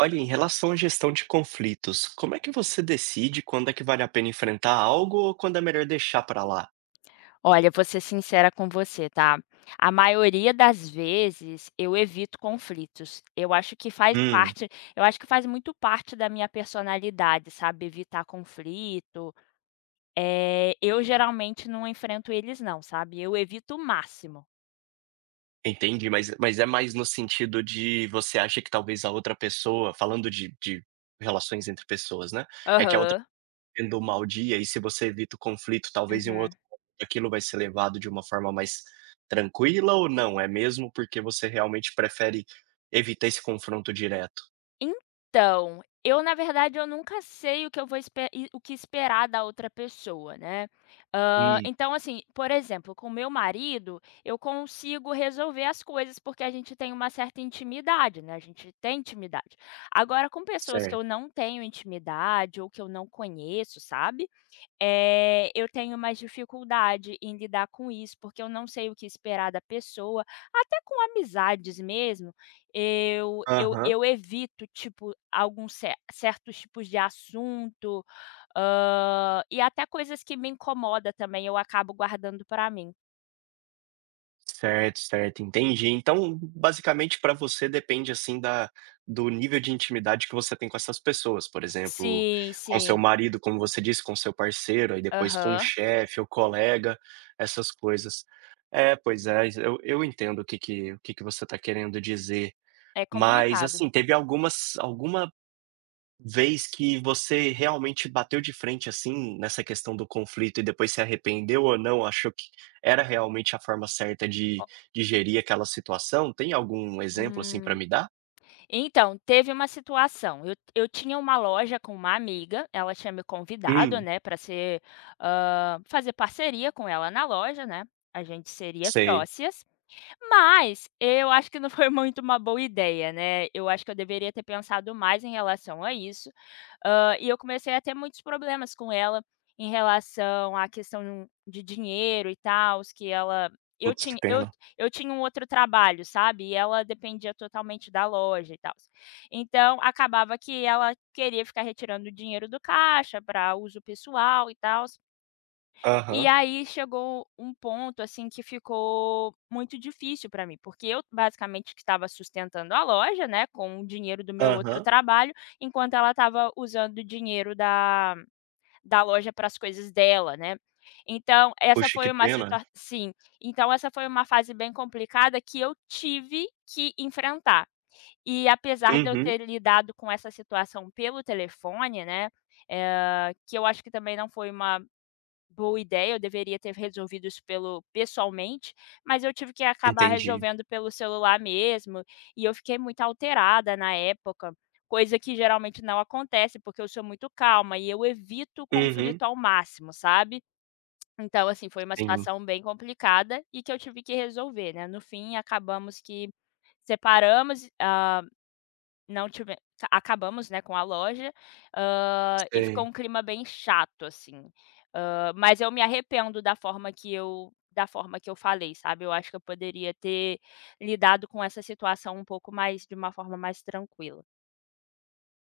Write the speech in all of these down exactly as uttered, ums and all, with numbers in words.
Olha, em relação à gestão de conflitos, como é que você decide quando é que vale a pena enfrentar algo ou quando é melhor deixar pra lá? Olha, vou ser sincera com você, tá? A maioria das vezes eu evito conflitos. Eu acho que faz Hum, parte eu acho que faz muito parte da minha personalidade, sabe, evitar conflito. Eh, eu geralmente não enfrento eles não, sabe, eu evito o máximo. entendi, mas mas é mais no sentido de você acha que talvez a outra pessoa falando de de relações entre pessoas, né, é que a outra tá Aham. tendo um mau dia e se você evita o conflito, talvez em um Uhum. outro momento aquilo vai ser levado de uma forma mais tranquila ou não? É mesmo porque você realmente prefere evitar esse confronto direto? Então, eu na verdade eu nunca sei o que eu vou espe e o que esperar da outra pessoa, né. Hã, Hum, Então assim, por exemplo, com meu marido, eu consigo resolver as coisas, porque a gente tem uma certa intimidade, né, a gente tem intimidade. Agora com pessoas que certo. eu não tenho intimidade ou que eu não conheço, sabe, eh, eu tenho mais dificuldade em lidar com isso, porque eu não sei o que esperar da pessoa, até com amizades mesmo, eu eu Aham. eu evito, tipo, alguns ce certos tipos de assunto, hã, e até coisas que me incomoda também, eu acabo guardando para mim. Certo, certo, entendi. Então, basicamente, para você depende assim da do nível de intimidade que você tem com essas pessoas, por exemplo, Sim, com seu sim. marido, como você disse, com seu parceiro, aí depois com o Aham. chefe ou colega, essas coisas. É, pois é, eu, eu entendo o que que, o que que você está querendo dizer. É Mas complicado. assim, teve algumas alguma vez que você realmente bateu de frente, assim, nessa questão do conflito e depois se arrependeu ou não, achou que era realmente a forma certa O de de gerir aquela situação? Tem algum exemplo, assim, pra hum. me dar? Então, teve uma situação, eu eu tinha uma loja com uma amiga, ela tinha me convidado, Hum, né, para ser, hã, fazer parceria com ela na loja, né, a gente seria sei. sócias. Mas eu acho que não foi muito uma boa ideia, né, eu acho que eu deveria ter pensado mais em relação a isso, hã, e eu comecei a ter muitos problemas com ela em relação à questão de dinheiro e tal, que ela eu Putz, que tinha eu pena. eu tinha um outro trabalho, sabe, e ela dependia totalmente da loja e tal. Então, acabava que ela queria ficar retirando o dinheiro do caixa para uso pessoal e tal. E Aham, aí chegou um ponto, assim, que ficou muito difícil para mim, porque eu basicamente que estava sustentando a loja, né, com o dinheiro do meu outro aham. trabalho, enquanto ela estava usando o dinheiro da da loja para as coisas dela, né. Então essa Poxa, que foi uma situa pena. sim, então essa foi uma fase bem complicada que eu tive que enfrentar. E apesar de eu Uhum, ter lidado com essa situação pelo telefone, né, eh, que eu acho que também não foi uma boa ideia, eu deveria ter resolvido isso pelo pessoalmente, mas eu tive que acabar entendi. resolvendo pelo celular mesmo, e eu fiquei muito alterada na época, coisa que geralmente não acontece, porque eu sou muito calma e eu evito o Uhum, conflito ao máximo, sabe. Então, assim, foi uma sim, situação bem complicada e que eu tive que resolver, né. No fim, acabamos que separamos, hã não tive ca acabamos, né, com a loja, hã, e ficou sei. um clima bem chato, assim. Hã, mas eu me arrependo da forma que eu da forma que eu falei, sabe. Eu acho que eu poderia ter lidado com essa situação um pouco mais de uma forma mais tranquila.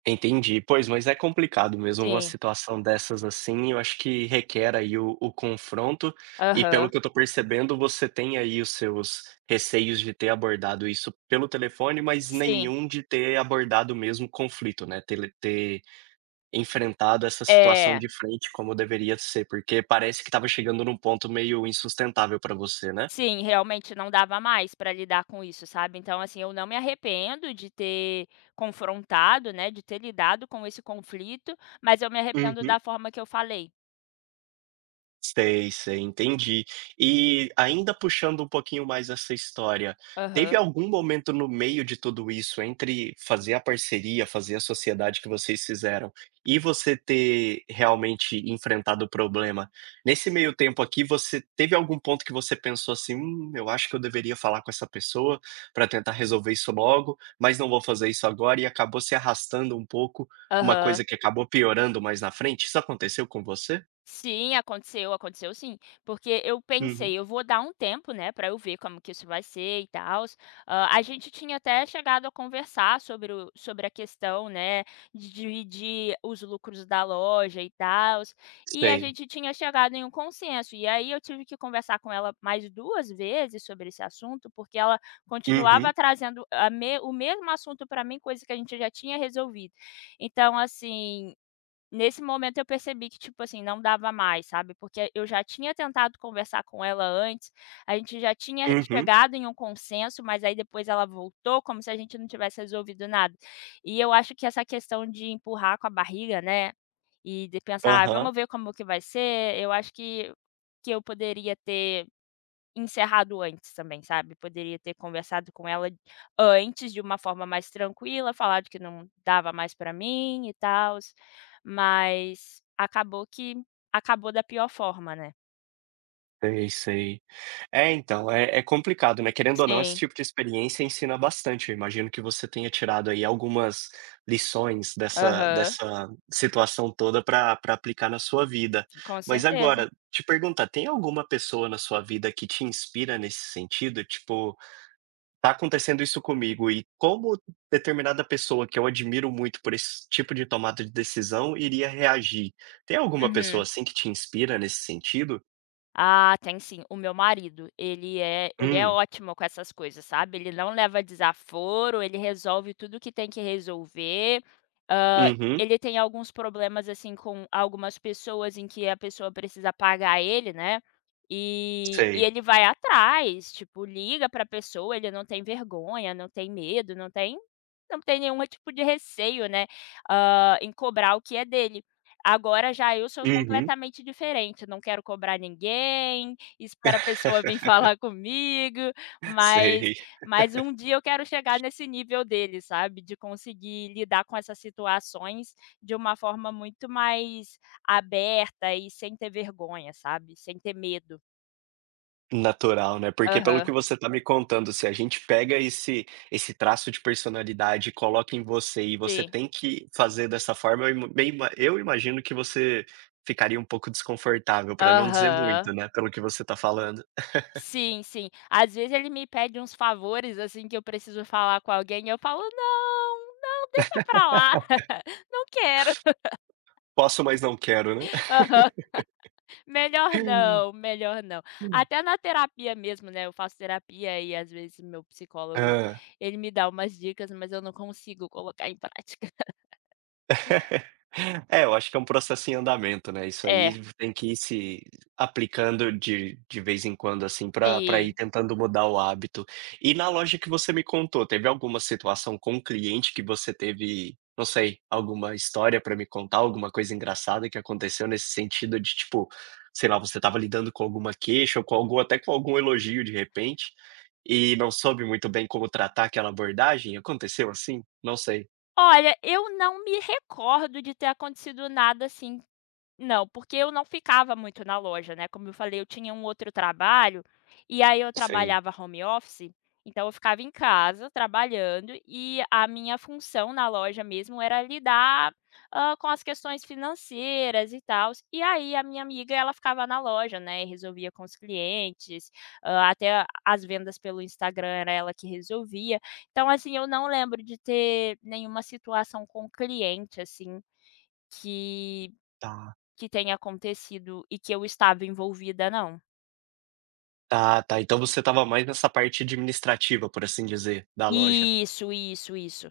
Entendi. Pois, mas é complicado mesmo uma Sim. situação dessas, assim, eu acho que requer aí o o confronto, e pelo Aham. que eu estou percebendo, você tem aí os seus receios de ter abordado isso pelo telefone, mas Sim. nenhum de ter abordado mesmo o conflito, né, ter ter enfrentado essa situação É. de frente como deveria ser, porque parece que estava chegando num ponto meio insustentável para você, né? Sim, realmente não dava mais para lidar com isso, sabe. Então, assim, eu não me arrependo de ter confrontado, né, de ter lidado com esse conflito, mas eu me arrependo da forma que eu falei. Sei, sei, entendi. E ainda puxando um pouquinho mais essa história, teve Aham. algum momento no meio de tudo isso, entre fazer a parceria, fazer a sociedade que vocês fizeram e você ter realmente enfrentado o problema, nesse meio tempo aqui, você teve algum ponto que você pensou assim: "Hum, eu acho que eu deveria falar com essa pessoa para tentar resolver isso logo, mas não vou fazer isso agora", e acabou se arrastando um pouco, uma coisa Aham. que acabou piorando mais na frente? Isso aconteceu com você? Sim, aconteceu, aconteceu sim. Porque eu Uhum. pensei: "Eu vou dar um tempo, né, pra eu ver como que isso vai ser e tal." Ah, a gente tinha até chegado a conversar sobre o sobre a questão, né, de dividir os lucros da loja e tal, e a Sei. gente tinha chegado em um consenso. E aí eu tive que conversar com ela mais duas vezes sobre esse assunto, porque ela continuava Uhum, trazendo a me o mesmo assunto pra mim, coisa que a gente já tinha resolvido. Então assim, nesse momento eu percebi que, tipo assim, não dava mais, sabe, porque eu já tinha tentado conversar com ela antes, a gente já tinha uhum, chegado em um consenso, mas aí depois ela voltou como se a gente não tivesse resolvido nada. E eu acho que essa questão de empurrar com a barriga, né, e de pensar: "Ah, aham. vamos ver como que vai ser", eu acho que que eu poderia ter encerrado antes também, sabe. Poderia ter conversado com ela antes de uma forma mais tranquila, falado que não dava mais pra mim e tal, mas acabou que acabou da pior forma, né. Sei, sei. É, então, é é complicado, né, querendo ou não, esse Sim, tipo de experiência ensina bastante. Eu imagino que você tenha tirado aí algumas lições dessa aham, dessa situação toda para para aplicar na sua vida. com Mas certeza. agora, te perguntar, tem alguma pessoa na sua vida que te inspira nesse sentido? Tipo, tá acontecendo isso comigo, e como determinada pessoa que eu admiro muito por esse tipo de tomada de decisão iria reagir. Tem alguma pessoa Uhum. assim que te inspira nesse sentido? Ah, tem sim. O meu marido, ele é ele é Hum, ótimo com essas coisas, sabe. Ele não leva desaforo, ele resolve tudo que tem que resolver. Hã, uhum, Ele tem alguns problemas, assim, com algumas pessoas em que a pessoa precisa pagar ele, né, e e sei. ele vai atrás, tipo, liga pra pessoa, ele não tem vergonha, não tem medo, não tem não tem nenhum tipo de receio, né, hã, em cobrar o que é dele. Agora já eu sou Uhum. completamente diferente, não quero cobrar ninguém, espero a pessoa vim falar comigo, mas Sei. mas um dia eu quero chegar nesse nível dele, sabe, de conseguir lidar com essas situações de uma forma muito mais aberta e sem ter vergonha, sabe, sem ter medo. Natural, né, porque pelo Aham, que você tá me contando, se a gente pega esse esse traço de personalidade e coloca em você e você sim. tem que fazer dessa forma, eu im bem ima eu imagino que você ficaria um pouco desconfortável, para não dizer Aham. muito, né, pelo que você tá falando. Sim, sim. Às vezes ele me pede uns favores, assim, que eu preciso falar com alguém e eu falo: "Não, não, deixa pra lá, não quero". Posso, mas não quero, né. Aham. Melhor não, melhor não. Até na terapia mesmo, né, eu faço terapia e às vezes meu psicólogo, Hã. ele me dá umas dicas, mas eu não consigo colocar em prática. É, eu acho que é um processo em andamento, né, isso É, aí tem que ir se aplicando de de vez em quando, assim, para para ir sim. tentando mudar o hábito. E na loja que você me contou, teve alguma situação com o cliente que você teve, não sei, alguma história para me contar, alguma coisa engraçada que aconteceu nesse sentido de, tipo, sei lá, você estava lidando com alguma queixa ou com algum até com algum elogio, de repente, e não soube muito bem como tratar aquela abordagem? Aconteceu assim? Não sei. Olha, eu não me recordo de ter acontecido nada assim. Não, porque eu não ficava muito na loja, né, como eu falei, eu tinha um outro trabalho, e aí eu Sei. trabalhava home office, então eu ficava em casa trabalhando e a minha função na loja mesmo era lidar, hã, com as questões financeiras e tal. E aí a minha amiga, ela ficava na loja, né, e resolvia com os clientes, hã, até a- as vendas pelo Instagram era ela que resolvia. Então, assim, eu não lembro de ter nenhuma situação com cliente, assim, que Tá, que tenha acontecido e que eu estava envolvida, não. tá, tá. Então você estava mais nessa parte administrativa, por assim dizer, da loja. Isso, isso, isso.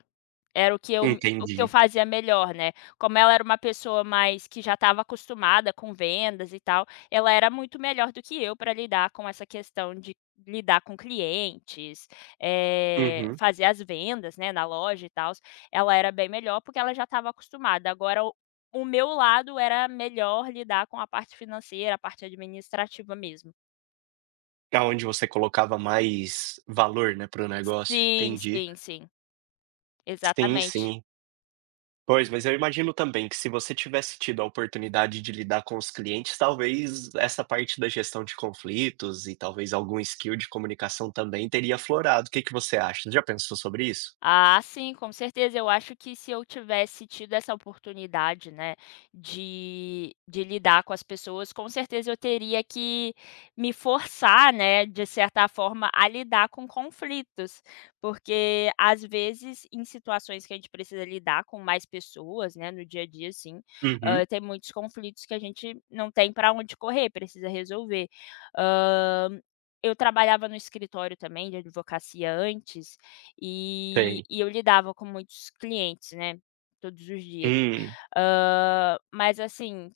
Era o que eu o que eu Entendi. fazia melhor, né. Como ela era uma pessoa mais que já estava acostumada com vendas e tal, ela era muito melhor do que eu para lidar com essa questão de lidar com clientes, eh, Uhum. fazer as vendas, né, na loja e tal. Ela era bem melhor, porque ela já estava acostumada. Agora o o meu lado era melhor lidar com a parte financeira, a parte administrativa mesmo. Aonde você colocava mais valor, né, para o negócio. Sim, Entendi. sim, sim. Sim, sim. Exatamente. Pois, mas eu imagino também que se você tivesse tido a oportunidade de lidar com os clientes, talvez essa parte da gestão de conflitos e talvez algum skill de comunicação também teria aflorado. O que que você acha? Já pensou sobre isso? Ah, sim, com certeza. Eu acho que se eu tivesse tido essa oportunidade, né, de de lidar com as pessoas, com certeza eu teria que me forçar, né, de certa forma, a lidar com conflitos. Porque, às vezes, em situações que a gente precisa lidar com mais pessoas, né, no dia a dia, assim, hã, Uhum. tem muitos conflitos que a gente não tem para onde correr, precisa resolver. Hã, eu trabalhava no escritório também de advocacia antes, E Tem. e eu lidava com muitos clientes, né, todos os dias. Hum, Hã, mas assim,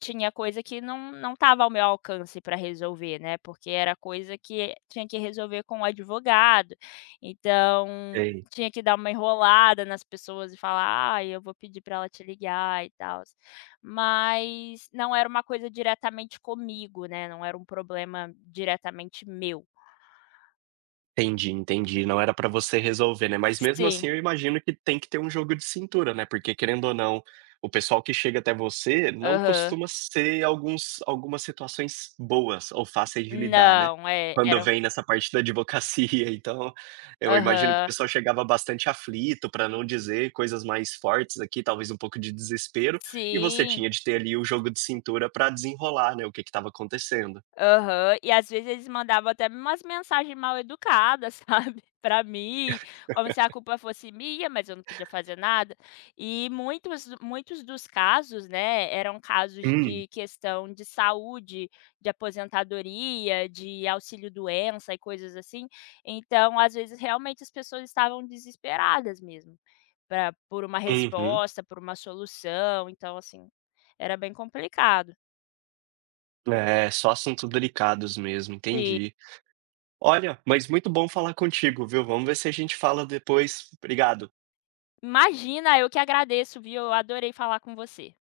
tinha coisa que não não estava ao meu alcance para resolver, né, porque era coisa que tinha que resolver com o advogado, então tem. tinha que dar uma enrolada nas pessoas e falar: ah, eu vou pedir para ela te ligar e tal. Mas não era uma coisa diretamente comigo, né, não era um problema diretamente meu. Entendi, entendi. Não era pra você resolver, né. Mas mesmo assim Sim, eu imagino que tem que ter um jogo de cintura, né, porque querendo ou não, o pessoal que chega até você não aham. costuma ser alguns algumas situações boas ou fáceis de lidar, né, Não, é, quando era. vem nessa parte da advocacia. Então, eu imagino que o Aham. pessoal chegava bastante aflito, pra não dizer coisas mais fortes aqui, talvez um pouco de desespero, e você Sim. tinha de ter ali o jogo de cintura pra desenrolar, né, o que que estava acontecendo. Aham. E às vezes eles mandavam até umas mensagens mal educadas, sabe, pra mim, como se a culpa fosse minha, mas eu não podia fazer nada. E muitos muitos dos casos, né, eram casos de Hum. questão de saúde, de aposentadoria, de auxílio-doença e coisas assim. Então, às vezes, realmente as pessoas estavam desesperadas mesmo pra por uma Uhum. resposta, por uma solução, então assim, era bem complicado. É, só assuntos delicados mesmo, Sim. entendi. Olha, mas muito bom falar contigo, viu? Vamos ver se a gente fala depois. Obrigado. Imagina, eu que agradeço, viu? Eu adorei falar com você.